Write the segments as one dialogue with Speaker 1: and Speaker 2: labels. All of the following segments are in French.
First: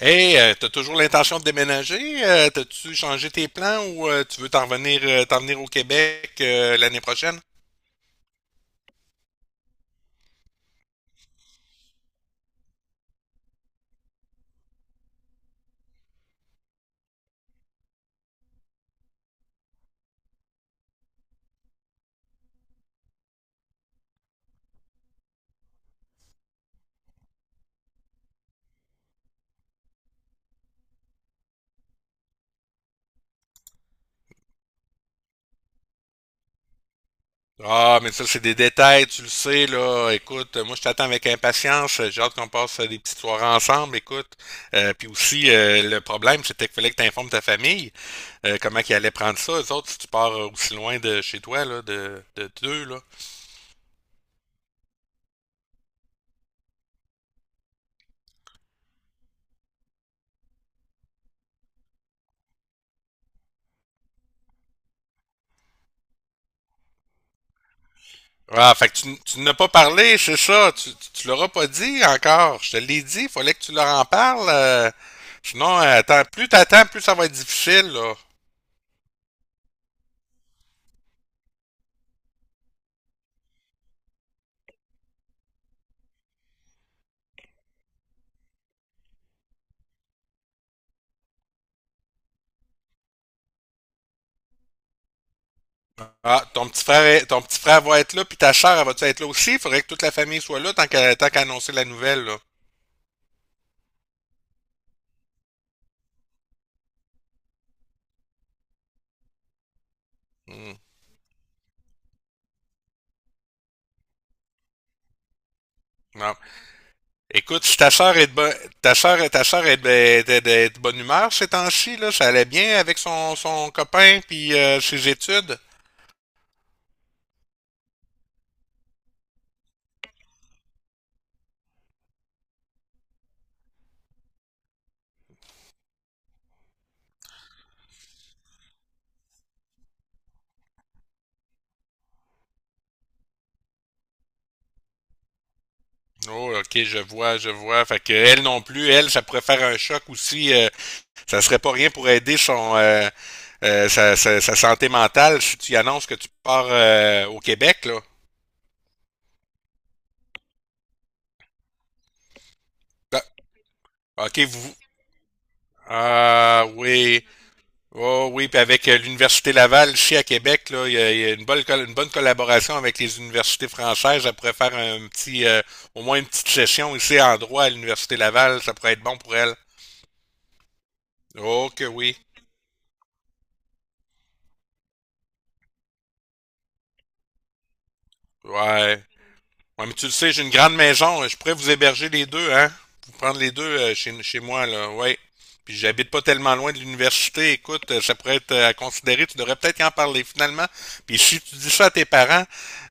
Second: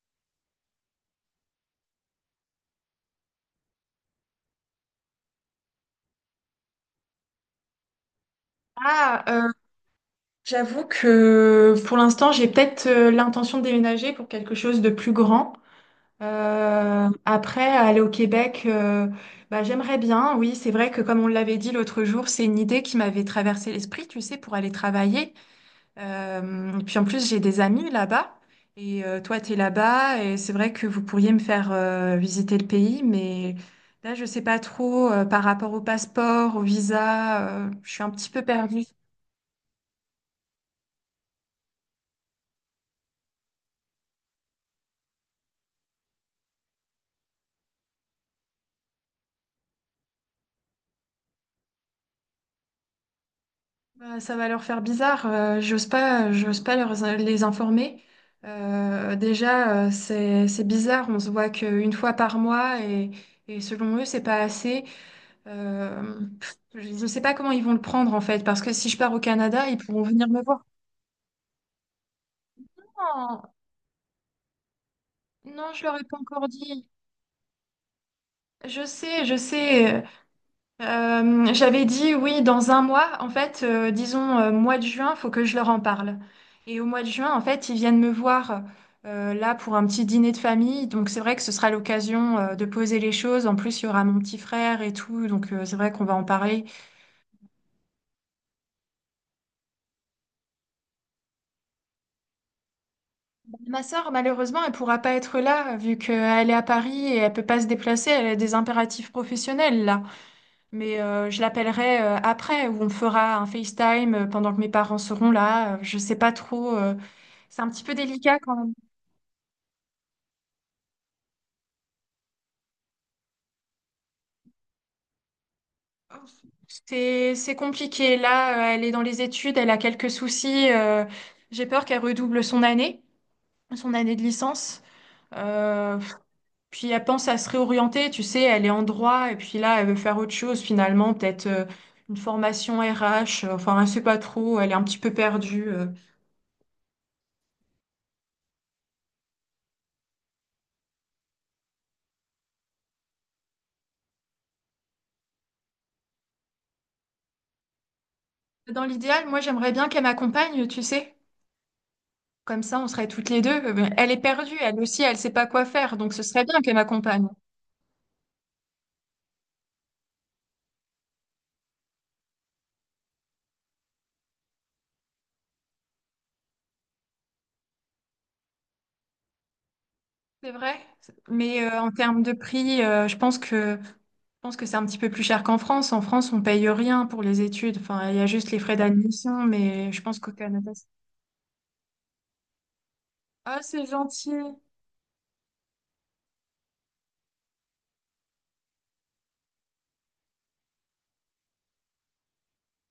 Speaker 1: Hey, t'as toujours l'intention de déménager? T'as-tu changé tes plans ou tu veux t'en venir au Québec l'année prochaine?
Speaker 2: Ah, j'avoue que pour l'instant, j'ai peut-être l'intention de déménager pour quelque chose de plus grand. Après, aller au Québec, bah, j'aimerais bien. Oui, c'est vrai que comme on l'avait dit l'autre jour, c'est une idée qui m'avait traversé l'esprit, tu sais, pour aller travailler. Et puis en plus, j'ai des amis là-bas. Et toi, tu es là-bas. Et c'est vrai que vous pourriez me faire visiter le pays. Mais là, je sais pas trop par rapport au passeport, au visa. Je
Speaker 1: Ah,
Speaker 2: suis un
Speaker 1: mais ça,
Speaker 2: petit
Speaker 1: c'est
Speaker 2: peu
Speaker 1: des
Speaker 2: perdue.
Speaker 1: détails, tu le sais, là. Écoute, moi, je t'attends avec impatience. J'ai hâte qu'on passe des petites soirées ensemble, écoute. Puis aussi, le problème, c'était qu'il fallait que t'informes ta famille comment qu'ils allaient prendre ça. Eux autres, si tu pars aussi loin de chez toi, là, de d'eux, là.
Speaker 2: Bah, ça va leur faire bizarre. J'ose pas leur, les informer. Déjà, c'est bizarre. On se voit qu'une fois par mois et selon eux, c'est pas assez. Pff, je ne sais pas comment ils vont le prendre en fait, parce que
Speaker 1: Ah,
Speaker 2: si
Speaker 1: fait que
Speaker 2: je pars au
Speaker 1: tu n'as
Speaker 2: Canada,
Speaker 1: pas
Speaker 2: ils pourront
Speaker 1: parlé,
Speaker 2: venir
Speaker 1: c'est
Speaker 2: me voir.
Speaker 1: ça. Tu l'auras pas dit encore. Je te l'ai dit, il
Speaker 2: Non,
Speaker 1: fallait que tu leur en parles.
Speaker 2: non,
Speaker 1: Sinon,
Speaker 2: je leur ai pas
Speaker 1: attends,
Speaker 2: encore
Speaker 1: plus t'attends,
Speaker 2: dit.
Speaker 1: plus ça va être difficile, là.
Speaker 2: Je sais, je sais. J'avais dit oui, dans un mois, en fait, disons mois de juin, faut que je leur en parle. Et au mois de juin, en fait, ils viennent me voir là pour un petit dîner de famille. Donc c'est vrai que ce sera l'occasion de poser les choses. En plus, il y aura mon petit frère et tout, donc c'est vrai qu'on va en
Speaker 1: Ah,
Speaker 2: parler.
Speaker 1: ton petit frère, ton petit frère va être là, puis ta sœur, elle va être là aussi? Il faudrait que toute la famille soit là tant qu'à annoncer la nouvelle, là.
Speaker 2: Ma sœur, malheureusement, elle pourra pas être là vu qu'elle est à Paris et elle peut pas se déplacer. Elle a des impératifs professionnels là.
Speaker 1: Hmm.
Speaker 2: Mais je l'appellerai après, où on fera un FaceTime pendant que mes parents seront là. Je sais pas
Speaker 1: Non.
Speaker 2: trop. C'est
Speaker 1: Écoute,
Speaker 2: un
Speaker 1: si
Speaker 2: petit peu délicat quand même.
Speaker 1: ta sœur, est de bonne humeur ces temps-ci, là, ça allait bien avec son, son copain puis ses études.
Speaker 2: C'est compliqué. Là, elle est dans les études, elle a quelques soucis. J'ai peur qu'elle redouble son année de licence. Euh, puis elle pense à se réorienter. Tu sais, elle est en droit et puis là, elle veut faire autre chose finalement, peut-être une formation RH. Enfin, elle sait pas trop. Elle est un petit peu perdue.
Speaker 1: Oh, ok, je vois, je vois. Fait que elle non plus, elle, ça pourrait faire un choc aussi. Ça serait pas rien pour aider son sa santé mentale si tu y annonces que tu pars au Québec, là.
Speaker 2: Dans l'idéal, moi, j'aimerais bien qu'elle m'accompagne. Tu sais, comme ça, on serait toutes les deux. Elle est
Speaker 1: Ah, ok,
Speaker 2: perdue,
Speaker 1: vous.
Speaker 2: elle aussi, elle sait pas quoi faire. Donc, ce serait bien
Speaker 1: Ah
Speaker 2: qu'elle
Speaker 1: oui.
Speaker 2: m'accompagne.
Speaker 1: Oh oui, puis avec l'Université Laval ici à Québec, là, il y a une une bonne collaboration avec les universités françaises. Ça pourrait faire un petit au moins une petite session ici en droit à l'Université Laval, ça pourrait être bon pour elle.
Speaker 2: C'est vrai, mais
Speaker 1: Oh que
Speaker 2: en
Speaker 1: oui.
Speaker 2: termes de prix, je pense que c'est un petit peu plus cher qu'en France. En France, on paye rien pour les études. Enfin, il y a juste les frais
Speaker 1: Ouais.
Speaker 2: d'admission,
Speaker 1: Ouais,
Speaker 2: mais
Speaker 1: mais
Speaker 2: je
Speaker 1: tu le
Speaker 2: pense qu'au
Speaker 1: sais, j'ai une
Speaker 2: Canada.
Speaker 1: grande maison. Je pourrais vous héberger les deux, hein? Vous prendre les
Speaker 2: Ah,
Speaker 1: deux
Speaker 2: c'est
Speaker 1: chez
Speaker 2: gentil.
Speaker 1: moi, là. Ouais. Puis j'habite pas tellement loin de l'université. Écoute, ça pourrait être à considérer. Tu devrais peut-être y en parler finalement. Puis si tu dis ça à tes parents,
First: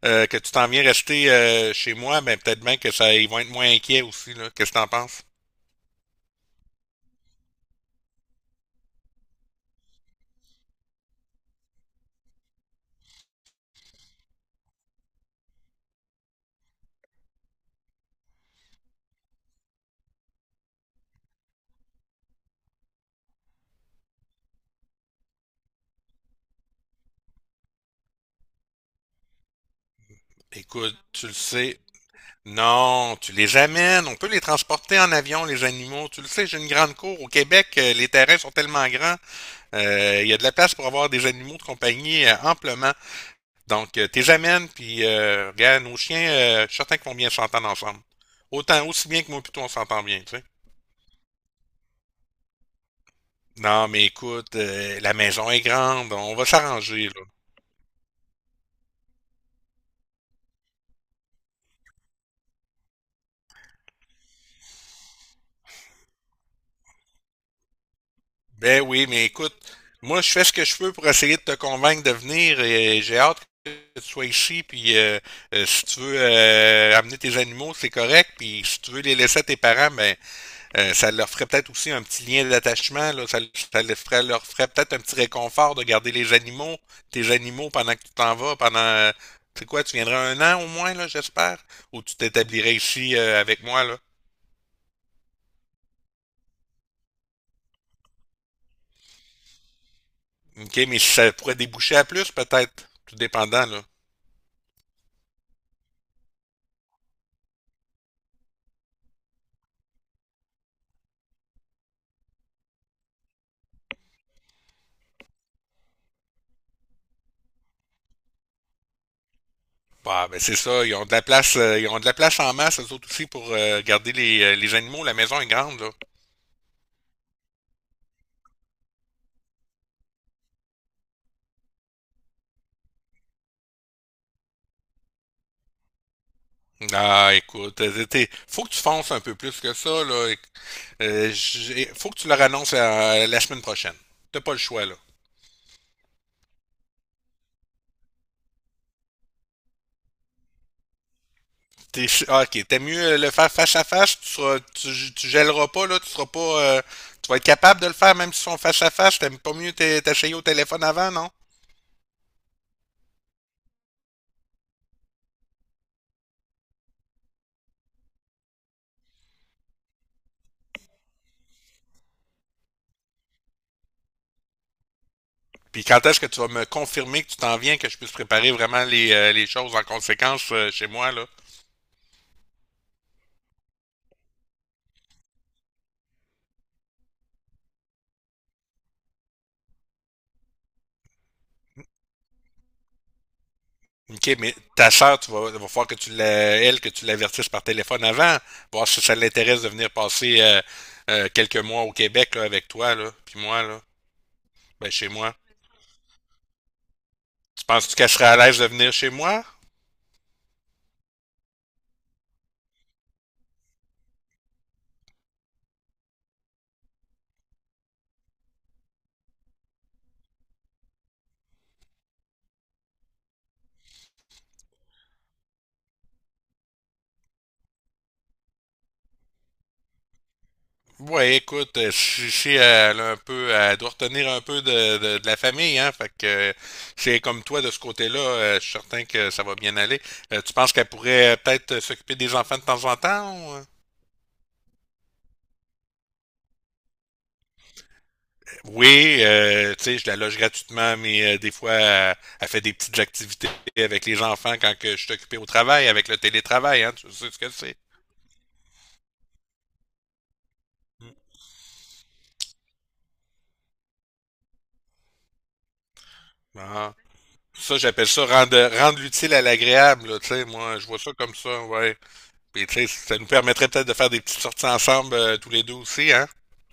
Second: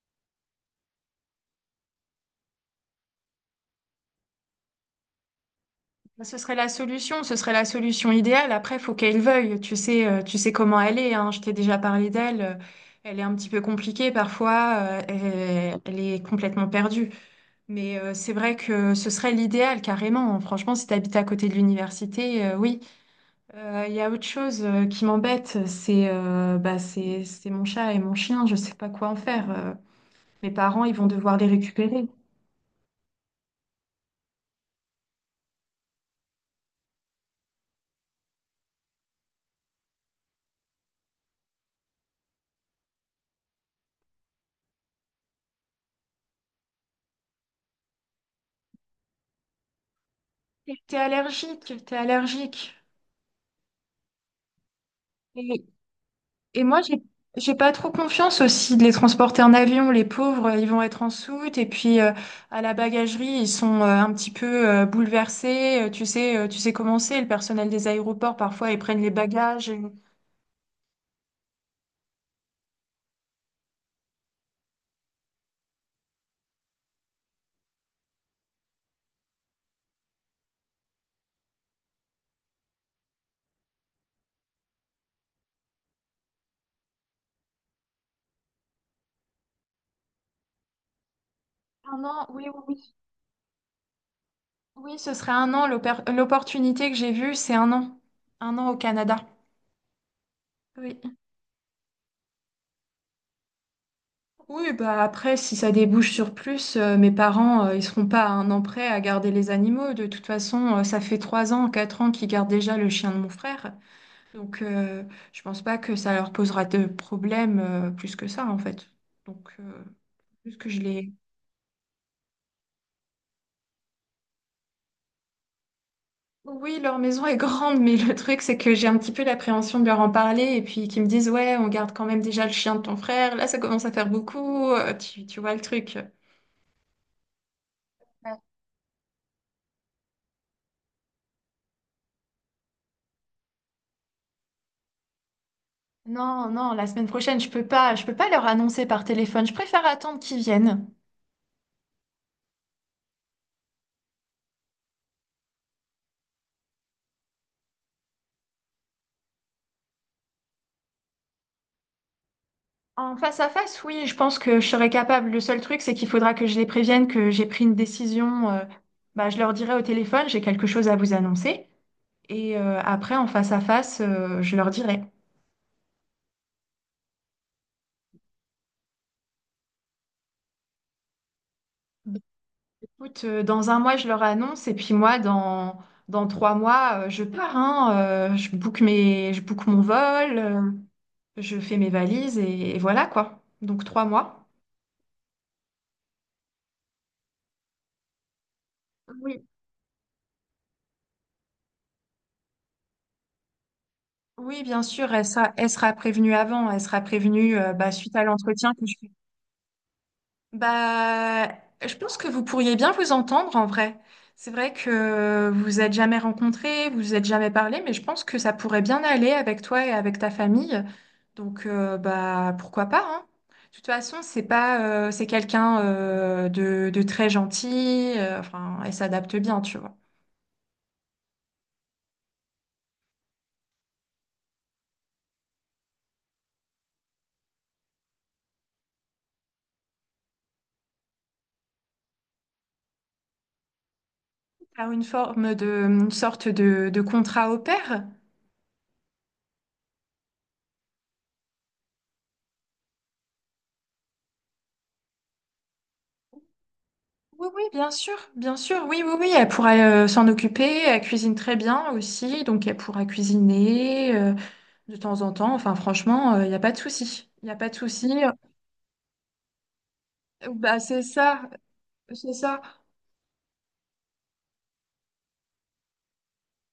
Speaker 1: que tu t'en viens rester chez moi, ben peut-être bien que ça, ils vont être moins inquiets aussi, là. Qu'est-ce que t'en penses?
Speaker 2: Bah, Ce serait la solution idéale. Après, il faut qu'elle veuille. Tu sais comment elle est, hein. Je t'ai déjà parlé d'elle. Elle est un petit peu compliquée parfois. Elle est complètement perdue. Mais c'est vrai que ce serait l'idéal, carrément. Franchement, si tu habites à côté de l'université, oui. Il y a autre chose qui m'embête, c'est bah, c'est mon chat et mon chien, je sais pas quoi en faire. Mes parents, ils
Speaker 1: Écoute,
Speaker 2: vont
Speaker 1: tu le
Speaker 2: devoir les
Speaker 1: sais.
Speaker 2: récupérer.
Speaker 1: Non, tu les amènes. On peut les transporter en avion, les animaux. Tu le sais, j'ai une grande cour. Au Québec, les terrains sont tellement grands. Il y a de la place pour avoir des animaux de compagnie amplement. Donc, t'es amènes, puis regarde, nos chiens, je suis certain qu'ils vont bien s'entendre ensemble. Aussi bien que moi, plutôt, on s'entend bien, tu sais.
Speaker 2: T'es allergique, t'es allergique.
Speaker 1: Non, mais écoute, la maison est
Speaker 2: Et,
Speaker 1: grande, on va
Speaker 2: et moi, j'ai,
Speaker 1: s'arranger, là.
Speaker 2: j'ai pas trop confiance aussi de les transporter en avion. Les pauvres, ils vont être en soute. Et puis, à la bagagerie, ils sont un petit peu bouleversés. Tu sais comment c'est, le personnel des aéroports, parfois, ils
Speaker 1: Ben
Speaker 2: prennent
Speaker 1: oui,
Speaker 2: les
Speaker 1: mais écoute,
Speaker 2: bagages.
Speaker 1: moi, je fais ce que je peux pour essayer de te convaincre de venir, et j'ai hâte que tu sois ici, puis si tu veux amener tes animaux, c'est correct, puis si tu veux les laisser à tes parents, ben, ça leur ferait peut-être aussi un petit lien d'attachement, là. Leur ferait peut-être un petit réconfort de garder les animaux, tes animaux pendant que tu t'en vas, pendant, tu sais quoi, tu viendrais 1 an au moins, là, j'espère,
Speaker 2: Ah
Speaker 1: ou tu
Speaker 2: non, oui, oui,
Speaker 1: t'établirais
Speaker 2: oui.
Speaker 1: ici avec moi, là.
Speaker 2: Oui, ce serait un an. L'opportunité que j'ai vue, c'est un an. Un an au Canada.
Speaker 1: OK, mais
Speaker 2: Oui.
Speaker 1: si ça pourrait déboucher à plus, peut-être, tout dépendant, là.
Speaker 2: Oui, bah après, si ça débouche sur plus, mes parents, ils seront pas à un an près à garder les animaux. De toute façon, ça fait trois ans, quatre ans qu'ils gardent déjà le chien de mon frère. Donc, je pense pas que ça leur posera de problème, plus que ça, en fait. Donc,
Speaker 1: Bah, ben c'est
Speaker 2: juste que je
Speaker 1: ça, ils ont de
Speaker 2: les
Speaker 1: la place, ils ont de la place en masse, eux autres aussi, pour garder les animaux. La maison est grande, là.
Speaker 2: Oui, leur maison est grande, mais le truc, c'est que j'ai un petit peu l'appréhension de leur en parler et puis qu'ils me disent, ouais, on garde quand même déjà le chien de ton frère, là, ça commence à faire beaucoup, tu vois le truc.
Speaker 1: Ah, écoute,
Speaker 2: Ouais.
Speaker 1: faut que tu fonces un peu plus que ça, là. Faut que tu leur annonces la semaine prochaine. T'as pas le choix, là.
Speaker 2: Non, non, la semaine prochaine, je peux pas leur annoncer par téléphone, je préfère attendre qu'ils viennent.
Speaker 1: Ok, t'es mieux le faire face à face, tu gèleras pas, là, tu seras pas, tu vas être capable de le faire même si ils sont face à face, t'aimes pas mieux t'essayer au téléphone avant, non?
Speaker 2: En face à face, oui, je pense que je serai capable. Le seul truc, c'est qu'il faudra que je les prévienne que j'ai pris une décision. Bah, je leur dirai au téléphone, j'ai quelque chose à vous annoncer. Et après, en face à face, je leur dirai.
Speaker 1: Puis quand est-ce que tu vas me confirmer que tu t'en viens, que je puisse préparer vraiment les choses en conséquence, chez moi, là?
Speaker 2: Écoute, dans un mois, je leur annonce, et puis moi, dans trois mois, je pars, hein, je book mon vol, je fais mes valises, et voilà quoi. Donc trois
Speaker 1: OK,
Speaker 2: mois.
Speaker 1: mais ta sœur, il va falloir que que tu l'avertisses par téléphone avant, voir si ça
Speaker 2: Oui.
Speaker 1: l'intéresse de venir passer quelques mois au Québec là, avec toi, là, puis moi, là,
Speaker 2: Oui, bien
Speaker 1: ben chez
Speaker 2: sûr, elle
Speaker 1: moi.
Speaker 2: sera, elle sera prévenue avant, elle sera prévenue
Speaker 1: Tu
Speaker 2: bah,
Speaker 1: penses-tu qu'elle
Speaker 2: suite à
Speaker 1: serait à l'aise de
Speaker 2: l'entretien que je
Speaker 1: venir chez moi?
Speaker 2: Bah, je pense que vous pourriez bien vous entendre en vrai. C'est vrai que vous vous êtes jamais rencontrés, vous vous êtes jamais parlé, mais je pense que ça pourrait bien aller avec toi et avec ta famille. Donc, bah, pourquoi pas, hein. De toute façon, c'est pas, c'est quelqu'un de très gentil, enfin, elle s'adapte bien, tu vois.
Speaker 1: Ouais, écoute, si elle a un peu, elle doit retenir un peu de la famille, hein, fait que c'est comme toi de ce côté-là, je suis certain que ça va bien aller. Tu penses qu'elle pourrait peut-être s'occuper des enfants de temps en temps? Ou, euh?
Speaker 2: T'as une forme de, une sorte de contrat au pair.
Speaker 1: Oui, tu sais, je la loge gratuitement, mais des fois, elle fait des petites activités avec les enfants quand que je suis occupé au travail, avec le télétravail, hein, tu sais ce
Speaker 2: Oui,
Speaker 1: que
Speaker 2: oui,
Speaker 1: c'est.
Speaker 2: bien sûr, oui, oui, oui, elle pourra s'en occuper, elle
Speaker 1: Mm.
Speaker 2: cuisine très bien aussi, donc elle pourra cuisiner de temps en temps, enfin franchement, il n'y a pas de
Speaker 1: Ah.
Speaker 2: souci, il n'y a pas de
Speaker 1: Ça,
Speaker 2: souci.
Speaker 1: j'appelle ça rendre l'utile à l'agréable, là, tu sais, moi,
Speaker 2: Bah
Speaker 1: je vois ça comme ça, ouais.
Speaker 2: c'est ça,
Speaker 1: Puis, tu sais, ça nous permettrait peut-être de faire des petites sorties ensemble, tous les deux aussi, hein.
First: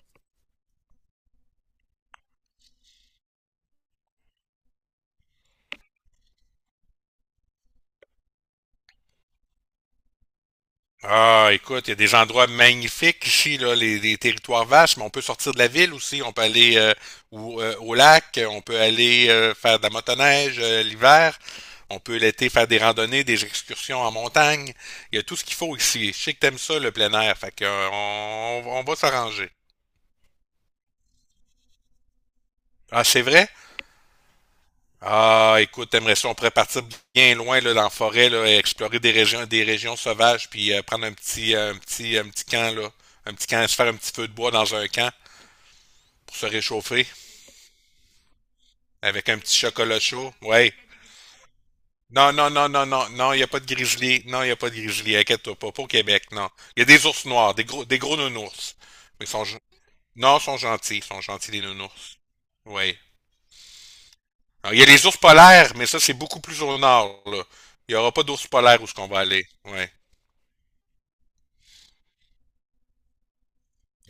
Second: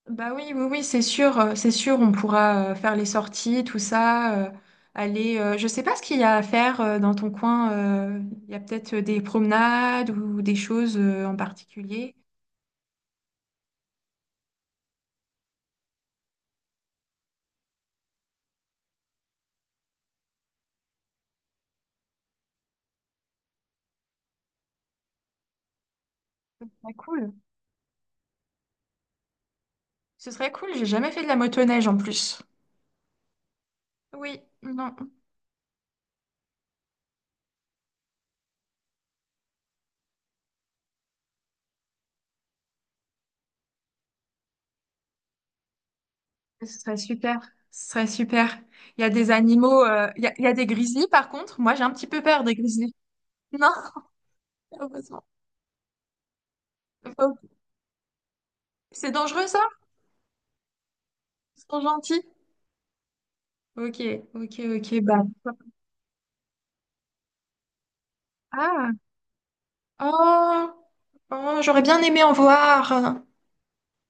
Speaker 2: bah oui, oui, oui, c'est sûr, on pourra faire les sorties, tout ça, aller, je sais pas ce qu'il y a à faire dans ton coin, il y a peut-être des promenades ou des choses en
Speaker 1: Ah, écoute, il y a des
Speaker 2: particulier,
Speaker 1: endroits magnifiques ici, là, les territoires vastes, mais on peut sortir de la ville aussi. On peut aller au lac, on peut aller faire de la motoneige l'hiver, on peut l'été faire des randonnées, des excursions en montagne. Il y a tout ce qu'il faut ici. Je sais que t'aimes
Speaker 2: ce
Speaker 1: ça, le
Speaker 2: serait
Speaker 1: plein
Speaker 2: cool,
Speaker 1: air, fait que, on va s'arranger.
Speaker 2: ce serait cool, j'ai jamais fait de la motoneige en plus.
Speaker 1: Ah, c'est vrai?
Speaker 2: Oui, non,
Speaker 1: Ah, écoute, t'aimerais ça, on pourrait partir bien loin là, dans la forêt, là, et explorer des régions sauvages, puis prendre un petit camp, là. Un petit camp, se faire un petit feu de bois dans un camp, pour se
Speaker 2: ce serait
Speaker 1: réchauffer
Speaker 2: super, ce serait super. Il y a
Speaker 1: avec
Speaker 2: des
Speaker 1: un petit
Speaker 2: animaux,
Speaker 1: chocolat
Speaker 2: il y
Speaker 1: chaud.
Speaker 2: a, il y a des
Speaker 1: Ouais.
Speaker 2: grizzlies par contre. Moi, j'ai un petit peu
Speaker 1: Non,
Speaker 2: peur
Speaker 1: non,
Speaker 2: des
Speaker 1: non, non,
Speaker 2: grizzlies.
Speaker 1: non, non, il n'y a pas de
Speaker 2: Non,
Speaker 1: grizzly. Non, il n'y a pas de grizzly.
Speaker 2: heureusement.
Speaker 1: Inquiète-toi pas. Pas au Québec, non. Il y a des ours
Speaker 2: Oh,
Speaker 1: noirs, des gros nounours.
Speaker 2: c'est
Speaker 1: Mais
Speaker 2: dangereux, ça?
Speaker 1: non, ils sont gentils. Ils sont gentils,
Speaker 2: Ils
Speaker 1: les
Speaker 2: sont
Speaker 1: nounours.
Speaker 2: gentils.
Speaker 1: Oui.
Speaker 2: Ok, ok,
Speaker 1: Alors, il y a
Speaker 2: ok.
Speaker 1: les ours
Speaker 2: Bah.
Speaker 1: polaires, mais ça, c'est beaucoup plus au nord, là. Il n'y aura pas d'ours polaires où
Speaker 2: Ah,
Speaker 1: ce qu'on va aller. Ouais.
Speaker 2: oh, oh, j'aurais bien aimé en voir.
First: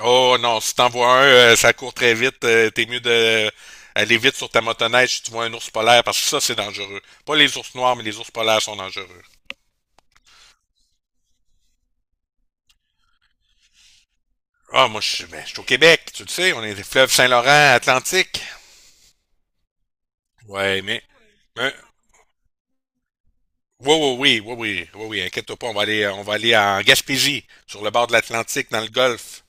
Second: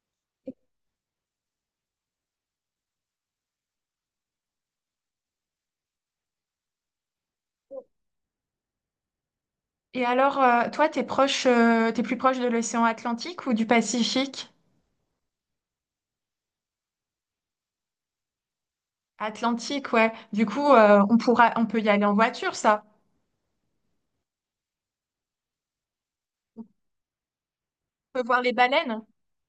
Speaker 1: Oh non, si t'en vois un, ça court très vite. T'es mieux de aller vite sur ta motoneige si tu vois un ours polaire, parce que ça, c'est dangereux. Pas les ours noirs, mais les ours polaires sont dangereux.
Speaker 2: Et alors, toi, t'es plus proche de l'océan Atlantique ou du Pacifique?
Speaker 1: Ah, moi, je suis au Québec, tu le sais, on est les fleuves Saint-Laurent, Atlantique.
Speaker 2: Atlantique, ouais. Du coup,
Speaker 1: Ouais, mais,
Speaker 2: on
Speaker 1: mais-
Speaker 2: peut y aller en voiture, ça.
Speaker 1: oui, oui, oui, oui, oui, oui, oui, inquiète-toi pas, on va aller
Speaker 2: On
Speaker 1: en Gaspésie, sur le bord de
Speaker 2: peut voir les
Speaker 1: l'Atlantique, dans le
Speaker 2: baleines.
Speaker 1: Golfe.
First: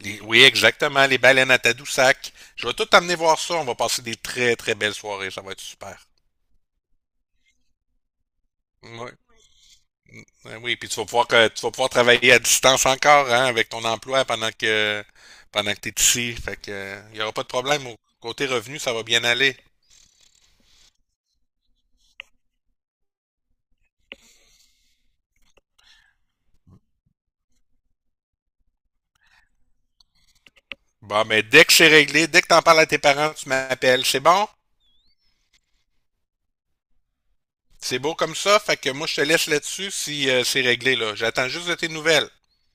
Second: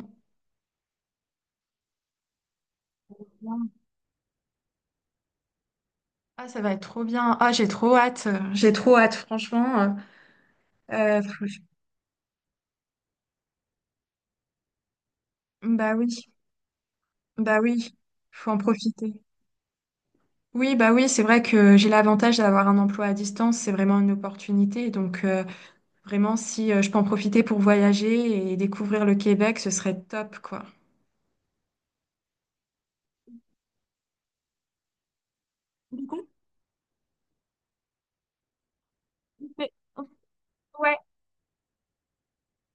Speaker 1: Oui, exactement, les baleines à Tadoussac. Je vais tout t'amener voir ça, on va passer des très, très belles soirées, ça va être super.
Speaker 2: Ah, ça va être trop bien. Ah, j'ai trop hâte. J'ai trop
Speaker 1: Oui,
Speaker 2: hâte, franchement.
Speaker 1: oui, oui, puis
Speaker 2: Euh, faut-
Speaker 1: tu vas pouvoir travailler à distance encore, hein, avec ton emploi pendant que t'es
Speaker 2: bah oui,
Speaker 1: ici, fait que, il y aura pas de
Speaker 2: bah
Speaker 1: problème,
Speaker 2: oui,
Speaker 1: au côté
Speaker 2: faut en
Speaker 1: revenu, ça va
Speaker 2: profiter.
Speaker 1: bien aller.
Speaker 2: Oui, bah oui, c'est vrai que j'ai l'avantage d'avoir un emploi à distance. C'est vraiment une opportunité. Donc, vraiment, si je peux en profiter pour voyager et découvrir le Québec, ce serait top, quoi.
Speaker 1: Bon, mais dès que c'est réglé, dès que t'en parles à tes parents, tu m'appelles. C'est bon? C'est beau comme ça, fait que moi je te laisse
Speaker 2: Mais-
Speaker 1: là-dessus si c'est
Speaker 2: Ouais,
Speaker 1: réglé là. J'attends juste de tes nouvelles.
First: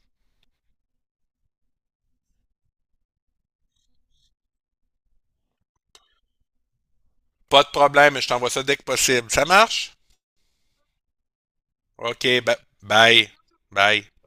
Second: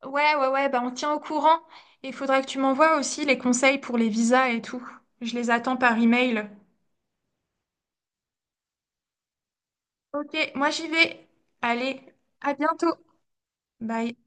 Speaker 2: ouais, ouais, ouais, bah on tient au courant. Il faudrait que tu m'envoies aussi les conseils pour les visas et tout. Je les attends par email.
Speaker 1: Pas de problème, je t'envoie ça dès que possible. Ça marche?
Speaker 2: Ok, moi j'y vais. Allez,
Speaker 1: OK,
Speaker 2: à bientôt.
Speaker 1: bye. Bye.
Speaker 2: Bye.